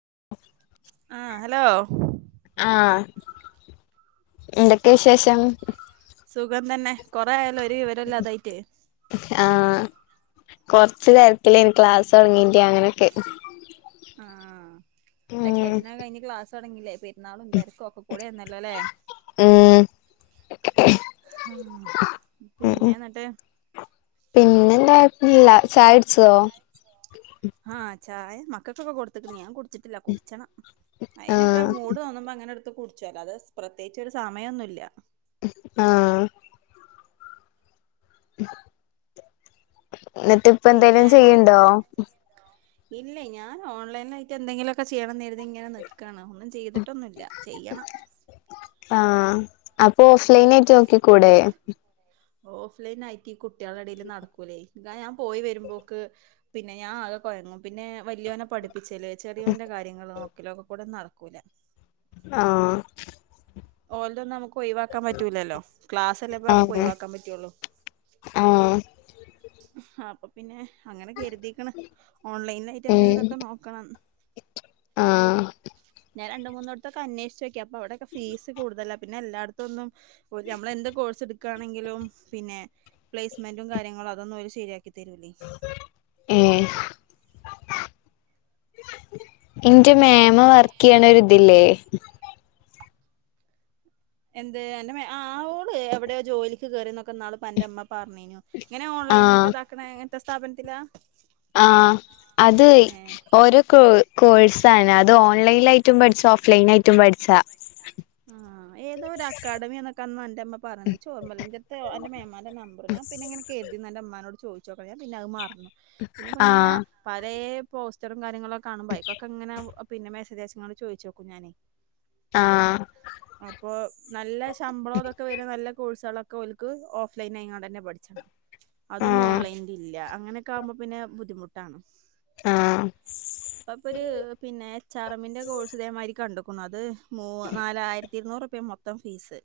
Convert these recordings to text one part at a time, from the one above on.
[inaudible] ആ ഹലോ ആ എന്തൊക്കെയ വിശേഷം സുഖം തന്നെ കൊറെ ആയാലോ ഒരു വിവരല്ല അതായിട്ടേ ആഹ് കൊറച്ച് രത്തില്ലേനി ക്ലാസ് തുടങ്ങീന്റെ അങ്ങനെയൊക്കെ ആ പറ്റിയച്ഛന കഴിഞ്ഞ ക്ലാസ് തുടങ്ങില്ലേ പെരുന്നാളും ഇന്തരക്കും ഒക്കെ കൂടെയ എന്നല്ലോല്ലേ ആഏ ആ പിന്നെ ഉം എന്നിട്ട് ഇല്ല സൈഡ് ആഹ് ചായ മക്കക്കൊക്കെ കൊടുത്തക്കണ ടു കുടിച്ചണം അതിനൊക്കെ ആഹ് മൂട് തോന്നുമ്പോ അങ്ങനെ കുടിച്ചാല അത് പ്രത്യേകിച്ച് ഒരു സമയമൊന്നുമല്ല ആ എന്നിട്ട് ഇപ്പ എന്തെലും പിന്നെ ചെയ്യണ്ടോ ഇല്ല ഞാൻ ഓൺലൈന ആായിട്ട് എന്തെങ്കിലൊക്കെ ചെയ്യണം അതിങ്ങനെ നക്കണം ഒന്നും ചെയ്തിട്ടൊന്നുമല്ല ചെയ്യണം ആഹ് അപ്പൊ ഓഫ്ലൈൻ ആയിട്ട് നോക്കിക്കൂടെ ഓഫ്ലൈൻ ആയിട്ട് കുട്ടികളുടെ ഇടയിൽ നടക്കൂലേ ഇ ഞാൻ പോയി വരുമ്പോക്ക് പിന്നെ ഞാൻ ആകെ പിന്നെ വലിയവനെ പഠിപ്പിച്ചല് ചെറിയോന്റെ കാര്യങ്ങൾ നോക്കലോ ഒക്കെ കൂടെ നടക്കൂല ആ ഓലന്നും നമുക്ക് ഒഴിവാക്കാൻ പറ്റൂില്ലല്ലോ ക്ലാസ്ല്ലപ്പോ നമുക്ക് ആഹ് ഒഴിവാക്കാൻ പറ്റുള്ളു ആഹ് ആ അപ്പൊ പിന്നെ അങ്ങനെ കരുതിക്കണ ഓൺലൈനിലായിട്ട് ഉം എന്തെങ്കിലുംക്കെ നോക്കണം ആഹ് ഞാ രണ്ട മൂന്നടത്തൊക്കെ അന്വേഷച്ച്ക്കി അപ്പോ അവിടെൊക്കെ ഫീസ് കടുതലല്ല പിന്ന എല്ലായിടത്തൊന്നും നമ്മള എന്താ കോഴ്സ് എടു ആണെങ്കിലും പിന്നെ പ്ലേസ്മെന്റും കാര്യങ്ങളും അതൊന്നും ശരിയാക്കി തരൂലേ ഏ എന്റെ അപ്പൊ മേമ വർക്ക് ചെയ്യണൊരി ഇതില്ലേ എന്ത് അന്റെ ഓള് എവിടെയോ ജോലിക്ക് കേറിന്നൊക്കെ നാള എന്റെ അമ്മ പറഞ്ഞേനു ഇങ്ങനെ ഓൺലൈന ഒക്കെ ഇതാക്കുന്ന ഇങ്ങനത്തെ സ്ഥാപനത്തിലാ ആ അത് ഏ ഓരോ കോ കോഴ്സ് അത് ഓൺലൈന ആയിട്ടും പഠിച്ച ഓഫ്ലൈന ആയിട്ടും പഠിച്ച ആഹ് ഏതോ ഒരു അക്കാഡമി എന്നൊക്കെ അന്ന് എന്റെ അമ്മ പറഞ്ഞ് ചോർമലൻജത്തെയോ എന്റെ മേമാടെ നമ്പർ ഞാൻ പിന്നെ ഇങ്ങനെ കേ എന്റെ അമ്മാനോട് ചോദിച്ചോക്കാം പിന്നെ അത് മറുന്നു പിന്നെ ഇപ്പം ഇങ്ങനെ ആഹ് പലേ പോസ്റ്ററും കാര്യങ്ങളൊക്കെ കാണുമ്പം ഇപ്പൊക്കെ എങ്ങനെ പിന്നെ മെസ്സേജ് അയച്ചിങ്ങനെ ചോദിച്ചോക്കും ഞാനേ ആഹ് ആ അപ്പൊ നല്ല ശമ്പളം ഇതൊക്കെ വരുന്ന നല്ല ഇതുള്ള കോഴ്സൊള്ള ഓൽക്ക് ഓഫ്‌ലൈൻ എങ്ങാണ്ട് തന്നെ പഠിച്ചത് അതൊന്നും ആഹ് ഓൺലൈനി ഇല്ല അങ്ങനൊക്കെ ആകുമ്പോ പിന്നെ ബുദ്ധിമുട്ടാ ആഹ് അപ്പം ഒര് പിന്നെ എച്ച് ആർ എമ്മിന്റെ കോഴ്സ് ഇതേമാതിരി കണ്ടു അത് മൂ നാലായിരത്തി ഇരുന്നൂറ് റുപ്പിയാ മൊത്തം ഫീസ്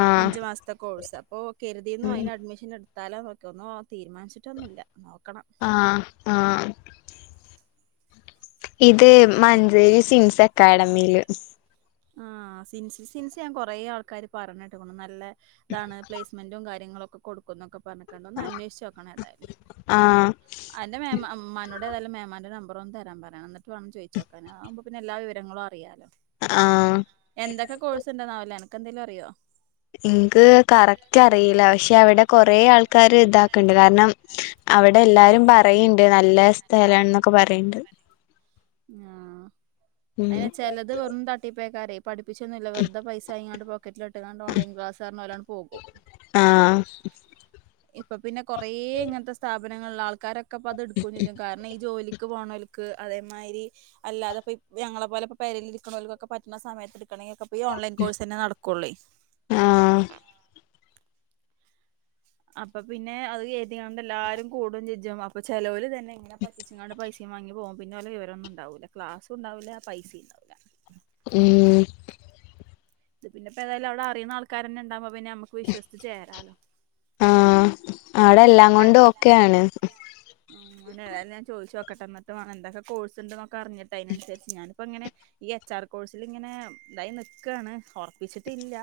ആഹ് അഞ്ചു മാസത്തെ കോഴ്സ് അപ്പോ കെരുതീന്നു അതിന് അഡ്മിഷൻ എടു എടുത്താലോന്നൊക്കെ ഒന്നും തീരുമാനിച്ചിട്ടൊന്നുമില്ല നോക്കണം ആ ആ ഇത് മഞ്ചേരി സിൻസ് അക്കാഡമിയില് ആ സൻ സിൻസ് ഞാൻ കൊറേ ആൾക്കാര് പറഞ്ഞിട്ട് നല്ല ഇതാണ് പ്ലേസ്മെന്റും കാര്യ കാര്യങ്ങളൊക്കെ കൊടുക്കുന്നൊക്കെ പറഞ്ഞിക്കണ്ട് ഒന്ന് അന്വേഷിച്ച് നോക്കണം എന്തായാലും ആഹ് അന്റെ മേമ മാമനോട്‌ ഏതായാലും മേമാന്റെ നമ്പ അറം തരാൻ പറയാൻ എന്നിട്ട്ണം ചോദിച്ചോക്കാ ആമ്പ പിന്നെ എല്ലാ വിവരങ്ങളും അറി യാലോ ആഹ് എന്തൊക്കെ കോഴ്സ് ഉണ്ടെന്നാവില്ല എനക്ക് എന്തേലും അറിയോ ഇൻക്ക് കറക്റ്റ് അറിയില്ല പക്ഷെ അവിടെ കൊറേ ആൾക്കാര് ഇതാക്കണ്ട് കാരണം അവിടെ എല്ലാരും പറയണ്ട് നല്ല സ്ഥലാണ് എന്നൊക്കെ പറയണ്ട് ആ അതിന് ചെലത് വെറും തട്ടിപ്പേയക്കാരെ പഠിപ്പിച്ചൊന്നുവില്ല വെറുതെ പൈസ ആയങ്ങാണ്ടെ പോക്കറ്റില് ഇട്ട്ങ്ങാണ്ട് ഓൺലൈൻ ക്ലാസാന്ന് കാരണം ഓലങ്ങ് പോകും ആ ഇപ്പം പിന്നെ കുറേ ഇങ്ങനത്തെ സ്ഥാപനങ്ങളിലള ആൾക്കാരൊക്കെ ഇപ്പൊ അത് എടുക്കുവേം ചെയ്യും കാരണം ഈ ജോലി ക്ക് പോണവല്ക്ക് അതേമാതിരി അല്ലാതെ ഇ ഞങ്ങളെ പോലെ ഇപ്പം പെരേലിരിക്കുന്നവലക്കൊക്കെ പറ്റുന്ന സമയത്ത് കെണെ ഒക്കെ പോയി ഈ ഓൺലൈൻ കോഴ്സ് തന്നെ നടക്കൊള്ളേ ആഹ് അപ്പം പിന്നെ അത് എഴുതിയോണ്ട് എല്ലാരും കൂടും ചെ ജും അപ്പൊ ചെലവൽ തന്നെ ഇങ്ങനെ പറ്റിച്ചിങ്ങാണ്ട് പൈസ വാങ്ങി പോവും പിന്നെ ഓലെ വിവരൊന്നും ഉണ്ടാവൂല്ല ക്ലാസും ഉണ്ടാവില്ല പൈസയും ഉണ്ടാവില്ല ഉം ഇത് പിന്നിപ്പോ ഏതായാലും അവിടെ അറിയുന്ന ആൾക്കാരന്നെ ഉണ്ടാകുമ്പം പിന്നെ നമ്മുക്ക് വിശ്വസിച്ച് ചേരാലോ ആഹ് അവിടെ എല്ലാം കൊണ്ടും ഓക്കെ ആണ് ഞാൻ ചോദിച്ചു നോക്കട്ടെ എന്നിട്ട് എന്തൊക്കെ കോഴ്സ് ഇണ്ടെന്നൊക്കെ അറിഞ്ഞിട്ട് അതിനനുസരിച്ച് ഞാന് ഇപ്പം ഇങ്ങനെ ഈ എച്ച് ആർ കോഴ്സിൽ ഇങ്ങനെ ഇതായി നിക്കയാണ് ഉറപ്പിച്ചിട്ടില്ല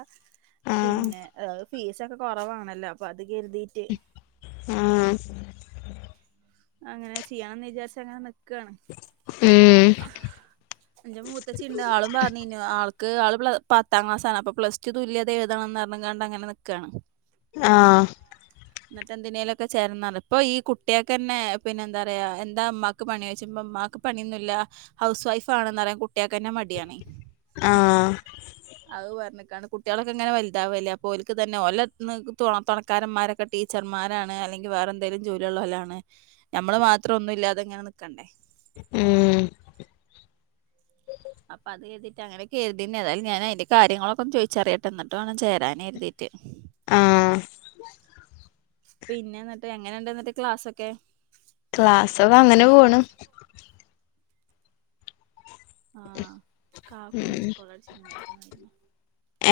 ആഹ് പിന്നെ ഫീസൊക്കെ കുറവാണല്ലോ അപ്പൊ അത് കരുതീട്ട് ആ അങ്ങനെ ചെയ്യാന്ന് വിചാരിച്ച് അങ്ങനെ നി നിക്കാണ് ഉം എന്റെ മൂത്ത ചിണ്ട് ആളും പറഞ്ഞീനു ആൾ ക്ക് ആള് പ്ല പത്താം ക്ലാസാണ് അപ്പ പ്ലസ് ടു തുല്യതെഴുതണംന്നർഞ്ഞിങ്ങാണ്ട് അങ്ങനെ നിക്കാണ് ആഹ് ഇന്നിട്ട് എന്തിനേലൊക്കെ ചേരണംന്നർഞ് ഇപ്പൊ ഈ കു ട്ട്യാക്കെന്നെ പിന്നെന്താറയാ എന്താ ഇമ്മാക്ക് പണീ ഓയ്ച്ച്മ്പം ഇമ്മാക്ക് പണിന്നുല്ല ഹൗസ് വൈഫാണിന്ന്റയാ കു ട്ട്യാക്കെന്നെ മടിയാണേ ആഹ് അത് പറഞ്ഞിക്കാണ് കുട്ട്യാളൊക്കെങ്ങനെ വൽതാവല്ലേ അപ്പോ ഓൽക്കിതന്നെ ഓലെ തൊണ തൊണക്കാരമ്മാരൊക്കെ ടീച്ചർമാ മാരാണ് അല്ലെങ്കി വേറെന്തേലും ജോലിള്ളോലാണ് ഞമ്മള് മാത്രം ഒന്നുല്ലാതെങ്ങനെ നിക്കണ്ടേ ഉം അപ്പത് കെര്തീട്ടങ്ങനെ കെര്തീനി ഏതായാലു ഞാൻ അയ്ന്റെ കാര്യങ്ങളൊക്കെ ചോയ്ച്ചറിയട്ടെ ഇന്നിട്ട് വേണം ചേരാൻ കെര്തീട്ട് ആഹ് എങ്ങനെണ്ടിന്നിട്ട് ക്ലാസൊക്കെ ക്ലാസ്സൊക്കെ അങ്ങനെ പോണ് ആഹ് കാക്കു ഉം മിസ്സ്‌ കോള്ളട്ചീനിം ഇന്നൽത്തെ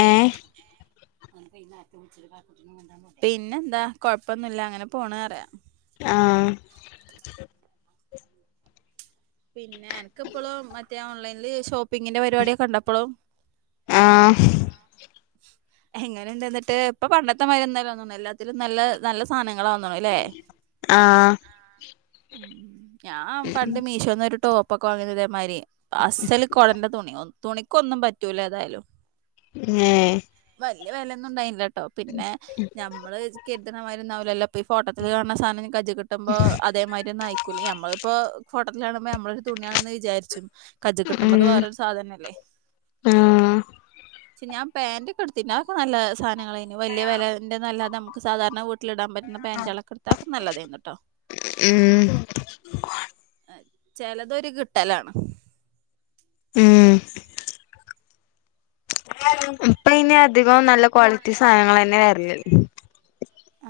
ഏ പോലെ പിന്നെന്താ കൊഴ്പ്പൊന്നുല്ല അങ്ങനെ പോണറിയാ ആഹ് പിന്നെ അൻക്കിപ്പളും മറ്റേ ഓൺലൈൻല് ഷോപ്പിങ്ങിന്റെ പരിപാട്യൊക്കെണ്ടോപ്പളും? ആഹ് എങ്ങനെണ്ടിന്നിട്ട് ഇപ്പൊ പണ്ടത്തെമാര്യൊന്നല്ല തോന്നുഎല്ലാത്തിലും നല്ല നല്ല സാന ങ്ങള ഓന്ന്ണ് ലേ? ആഹ് ഞാൻ പണ്ട് മീഷോന്നൊരു ടോപ്പ ഒക്കെ വാങ്ങിന്നു ഇതേമാരി അസ്സല് കൊടന്റെ തുണി തുണി ക്കൊന്നും പറ്റൂലേതായാലും. ഹേ വെല്ല്യെ വെലൊന്നും ഇണ്ടായില്ലട്ടോ പിന്നെ ഞമ്മള് കെര്ത്ണമാരിയൊന്നു ആ ലല്ലൊ പ്പ ഈ ഫോട്ടത്തിൽ കാണ്ണ സാനഞ്ഞ് കജ്ജ് കിട്ടുമ്പോ അതേമാരി ഒന്നു ആയിക്കൂല്ല ഞമ്മളിപ്പോ ഫോട്ടത്തില് കാണുമ്പൊമ്മളൊരു തുണിയാണിന്ന് വിചാര്ച്ചും. കജ്ജിക്കിട്ടുമ്പോ അത്‌ ഉം വേറരു സാധനല്ലേ ആഹ് ഷെ ഞാൻ പാന്റ് കെട്ത്തിന് അക്കെ നല്ല സാധനങ്ങളയിനു വെല്ല്യെ വെലെന്റെന്നല്ലാതെ അമുക്ക് സാധാരണ വി ട്ലിടാൻ പറ്റുന്ന പാന്റാളൊക്കെട്ത്താ അക്കെ നല്ലതായിന്നു ട്ടോ. ഉം ചെലതൊരു കിട്ടലാണ്. ഉം ഇനി അധികം നല്ല ക്വാളിറ്റി സാനങ്ങളെന്നെ വെരല്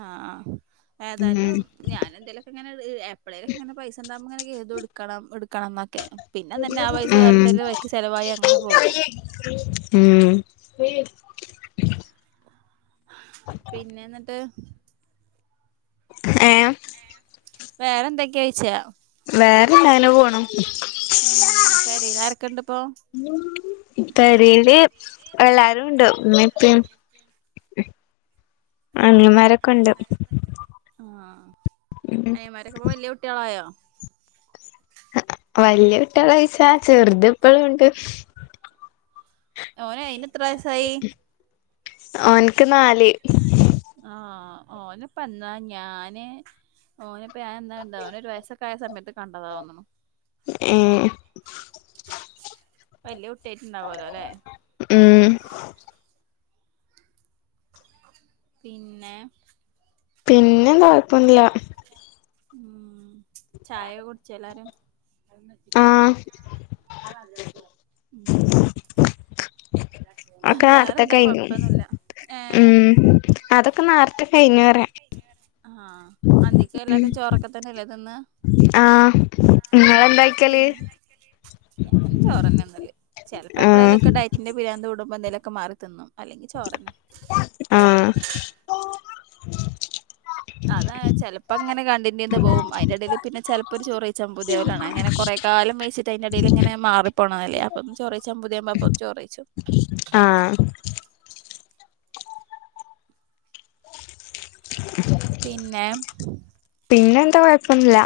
ആഹ് ആ ഏതായാലും ഞാനെന്തേലൊക്കെങ്ങനെ എ പ്ളേലൊക്കെങ്ങനെ പൈസണ്ടാമ്പൊങ്ങനെ കേതും ഇട്ക്കണം ഇട്ക്കണംന്നൊക്കെ പിന്നെതന്നെ ആ പൈസ ഉം വേറെന്തേലും വൈക്ക് ചെലവാ യി അങ്ങനെ പോകും. ഉം പിന്നെന്നിട്ട് ഏ വേറെന്തെക്കേ ഓയ്ച്ചാ വേറെന്താ അങ്ങനെ പോണു ഉം പെരീലാരെക്കെ പെരീല് എള്ളാരുണ്ട് ഇമ്മിപ്പിം അനിയമ്മാര ആ ഉം അനിയന്മാരൊക്കെ ഇപ്പ വെല്ല്യെ കുട്ട്യാളായോ വലിയ കുട്ട്യാളൊയ്ച്ചാ ചെറിത് ഇപ്പളുണ്ട് ഓനയ് അയിനെത്ര വയസായി? ഓൻക്ക് നാല് ആഹ് ഓനിപ്പ എന്താ ഞാന് ഓന് പ്പൊ ഞാനെന്ന് കണ്ടാ ഓനൊരു വയസ്സൊക്ക ആയ സമയത്ത് കണ്ടതാ ഓന്ന്ണു ഏ വലിയ കുട്ട്യിയിട്ടുണ്ടാവൊലോ ലെ? ഉം പിന്നെ പിന്നെന്താ കൊഴപ്പന്നില്ല ഉം ചായ കുടിച്ച എല്ലാരും. ആഹ് [unintelligible] ഒക്കെ നേരത്തെക്കെ വേറെന്താ കൈഞ്ഞു കൊഴപ്പൊന്നുല്ല ഉ ഏഹ് അതൊക്കെ നാറത്തെ കയിഞ്ഞൂയറാ ആ അന്തിക് എല്ലാരുംചോറൊക്കെ തന്നെല്ലേതിന്ന് ആ നിങ്ങെന്തായിക്കല് ഞാൻ ചോറന്ന നിന്നല്ലേ ചിലപ്പോ ആഹ് എപ്പഴെേലുംക്കെ ഡയറ്റിന്റെ പിരിന്ന്ത കൂടുമ്പോ എന്തേലുംക്കെ മാറി തിന്നും. അല്ലെങ്കി ചോറന്നെ ആ [inaudible] അത ചെലപ്പോ അങ്ങനെ കണ്ടിന്റെന്താ പോവും അതിന്റെ ടീൽ പിന്നെ ചെല ഇ ഒരു ചൊറൈയച്ചാൻ പൂ തി ആ കലാണ് അങ്ങനെ കുറെ കാലം വൈച്ചിട്ട് അയിന്റെ എടീൽ ഇങ്ങന മാറ്റപോണംതല്ലേ അപ്പം ചൊറൈ ച പുതിയാ ചോറയിച്ചു. ആ പിന്നെമ് പിന്നെന്താ കൊഴപ്പൊന്ന്ല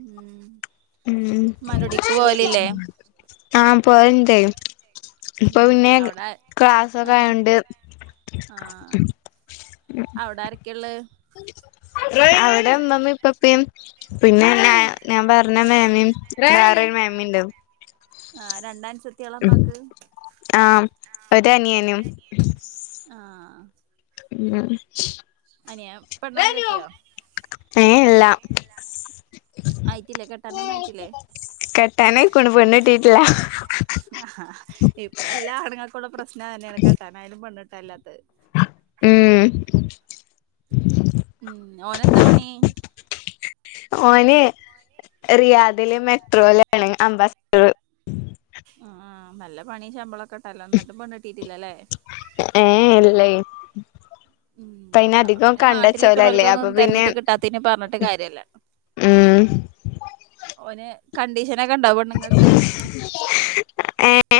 ഉം മ്മാന്റുടീക്ക് പോവലില്ലെ ആഹ് പോവല്ണ്ട് ഇപ്പൊ പിന്നെ ഉം അവിടെ ഏഹ് ക്ലാസൊകായോണ്ട് അവ്ടാരക്കെള്ളെ അവ്ടെ ഇമ്മമ്മെ ഇപ്പപ്പെം പിന്നെ ഞാ ഞാൻ പറഞ്ഞ മേമീം വേറൊരു മേമിം മിണ്ടൊ ആഹ് രണ്ടൻസത്ത്യേളമ്മാക്ക് ആഹ് ഒരനിയനും ആഹ് ഉം വേറെന്ത അനിയാ പെണ്ണൊകെ കെട്ടിയൊ ഏഹ് ഇല്ല ആയിട്ടില്ലെ കെട്ടാനൊന്നും ആയിട്ടില്ലെ കെട്ടാനായിക്ക്ണു പെണ്ണ് കിട്ടിയിട്ടില്ല ആഹ് ഇപ്പെല്ലാ ആണ്ങ്ങൾക്കുള്ള പ്രശ്നതെന്നേണ് കെട്ടാനായാലും പെ കല്ലത്ത് ഏഹ് ഉം ഓനെന്ത പണീ ഓന് റിയാദ്ല് മെട്രോലാണ് അംബാസ്ട്ടറ് ആഹ് നല്ല പണീം ശമ്പളൊക്ക്ണ്ടലോന്ന്ട്ടും പെണ്ണ്ട്ടീട്ടില്ലലെ പ്പയിനതികം പിന്നെ നാട്ടിൽ കണ്ടെച്ചോലല്ലെ അപ്പൊ നിക്കണോൽക്കൊന്നും പിന്നെ തെരഞ്ഞിട്ട് കിട്ടാത്തതിന് പറഞ്ഞിട്ട് കാര്യല്ല ഉം ഓന് കണ്ടീഷനൊക്കെണ്ടോ പെണ്ണ്ങ്ങക് ഏഹ്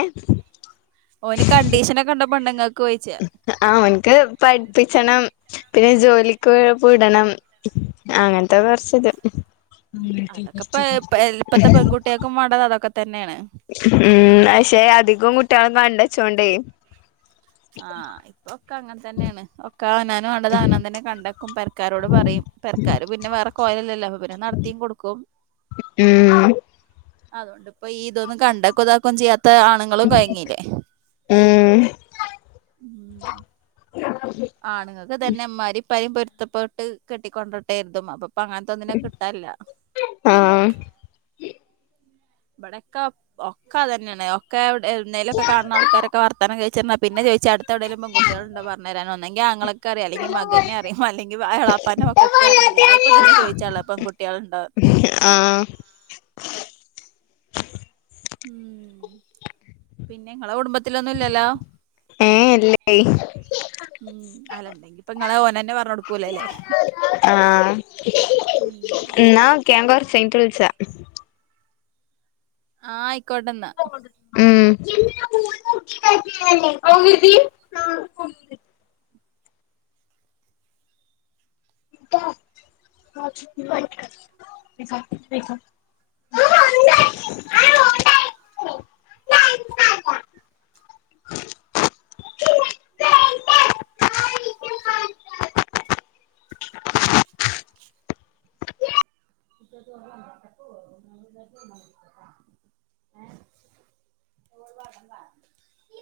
ഓന് കണ്ടീഷനൊക്കെണ്ടൊ പെണ്ണ്ങ്ങക്കൊയിച്ച ഓന്ക്ക് പഠ്പ്പിച്ചണം പിന്നെ ജോലിക്ക് വിടണം അങ്ങൻത്തെ കൊറച്ചിത് ഉം, അങ്ങൻത്തെ അതൊക്കെ ഇപ്പ കൊറ്ച്ച് ഇപ്പ- ഇപ്പത്തെ പെൺകുട്ടികൾക്കും വേണ്ടത് അതൊക്കെ തന്നെയാണ് ഉം പഷേ അധികം കുട്ടീള് കണ്ടച്ചോണ്ടെ ആഹ് ഇപ്പൊക്കങ്ങൻ തന്നേണ് ഒക്കെ അവനാന് വേണ്ടത് അവനാൻ തന്നെ കണ്ടക്കും പെരക്കാരോട് പറയും പെരക്കാര് പിന്നെ വേറെ കോലല്ലലൊ അപ പിന്നെ നടത്തി കൊടുക്കും ഉം അതോണ്ട് ഇപ്പൊ ഈ ഇതൊന്നും കണ്ടക്കുതാക്കും ചെയ്യാത്ത ആണുങ്ങളും കൊയങ്ങീല്ലെ ഉം ആണുങ്ങക്ക് ഇതന്നെമ്മാരി ഇപ്പാരെം പൊരുത്തപ്പെട്ട് കെട്ടിക്കൊണ്ടട്ടര്ട്ടേർതും അപ്പൊ ഇപ്പങ്ങൻത്തൊന്നിനെ കിട്ടാല്ല ആഹ് ഇബടെക്കൊ ഒക്കെ അതന്നേണ് ഒക്കെ എന്തേന്നേലൊക്കെ കാണ്ണ ആൾക്കാരൊക്കെ വർത്താനംചൊയ്ച്ചെന്ന പിന്നെ ചൊയ്ച്ച അട്ത്തെവ്ടേലും പെൺകുട്ടീളുണ്ടൊ പറഞെരാന് ഒന്നെങ്കി ആങ്ങളക് ഒക്കെ അറിയ അല്ലെങ്കി മകന് അറിയ അല്ലെങ്കി എളാപ്പാന്റെ മകക്ക്റിഞ എല്ലാർക്കുതെന്നെ ചൊയ്ച്ചാള്ളത് പെൺകുട്ടീള്ണ്ടോ ആഹ് ഉം പിന്നെ ഇങ്ങളെ കുടുംബത്തിലൊന്നുല്ലലോ ഏ ഇല്ലേ ഉം അലണ്ടെങ്കിപ്പ ഇങ്ങളെ ഓനെന്നെ പറഞൊട്ക്കൂലലെ ന്നാ ഓകെ ചെയ്ന്ന്ട്ട് വുള്ച്ച ആയ് ഉം [inaudible]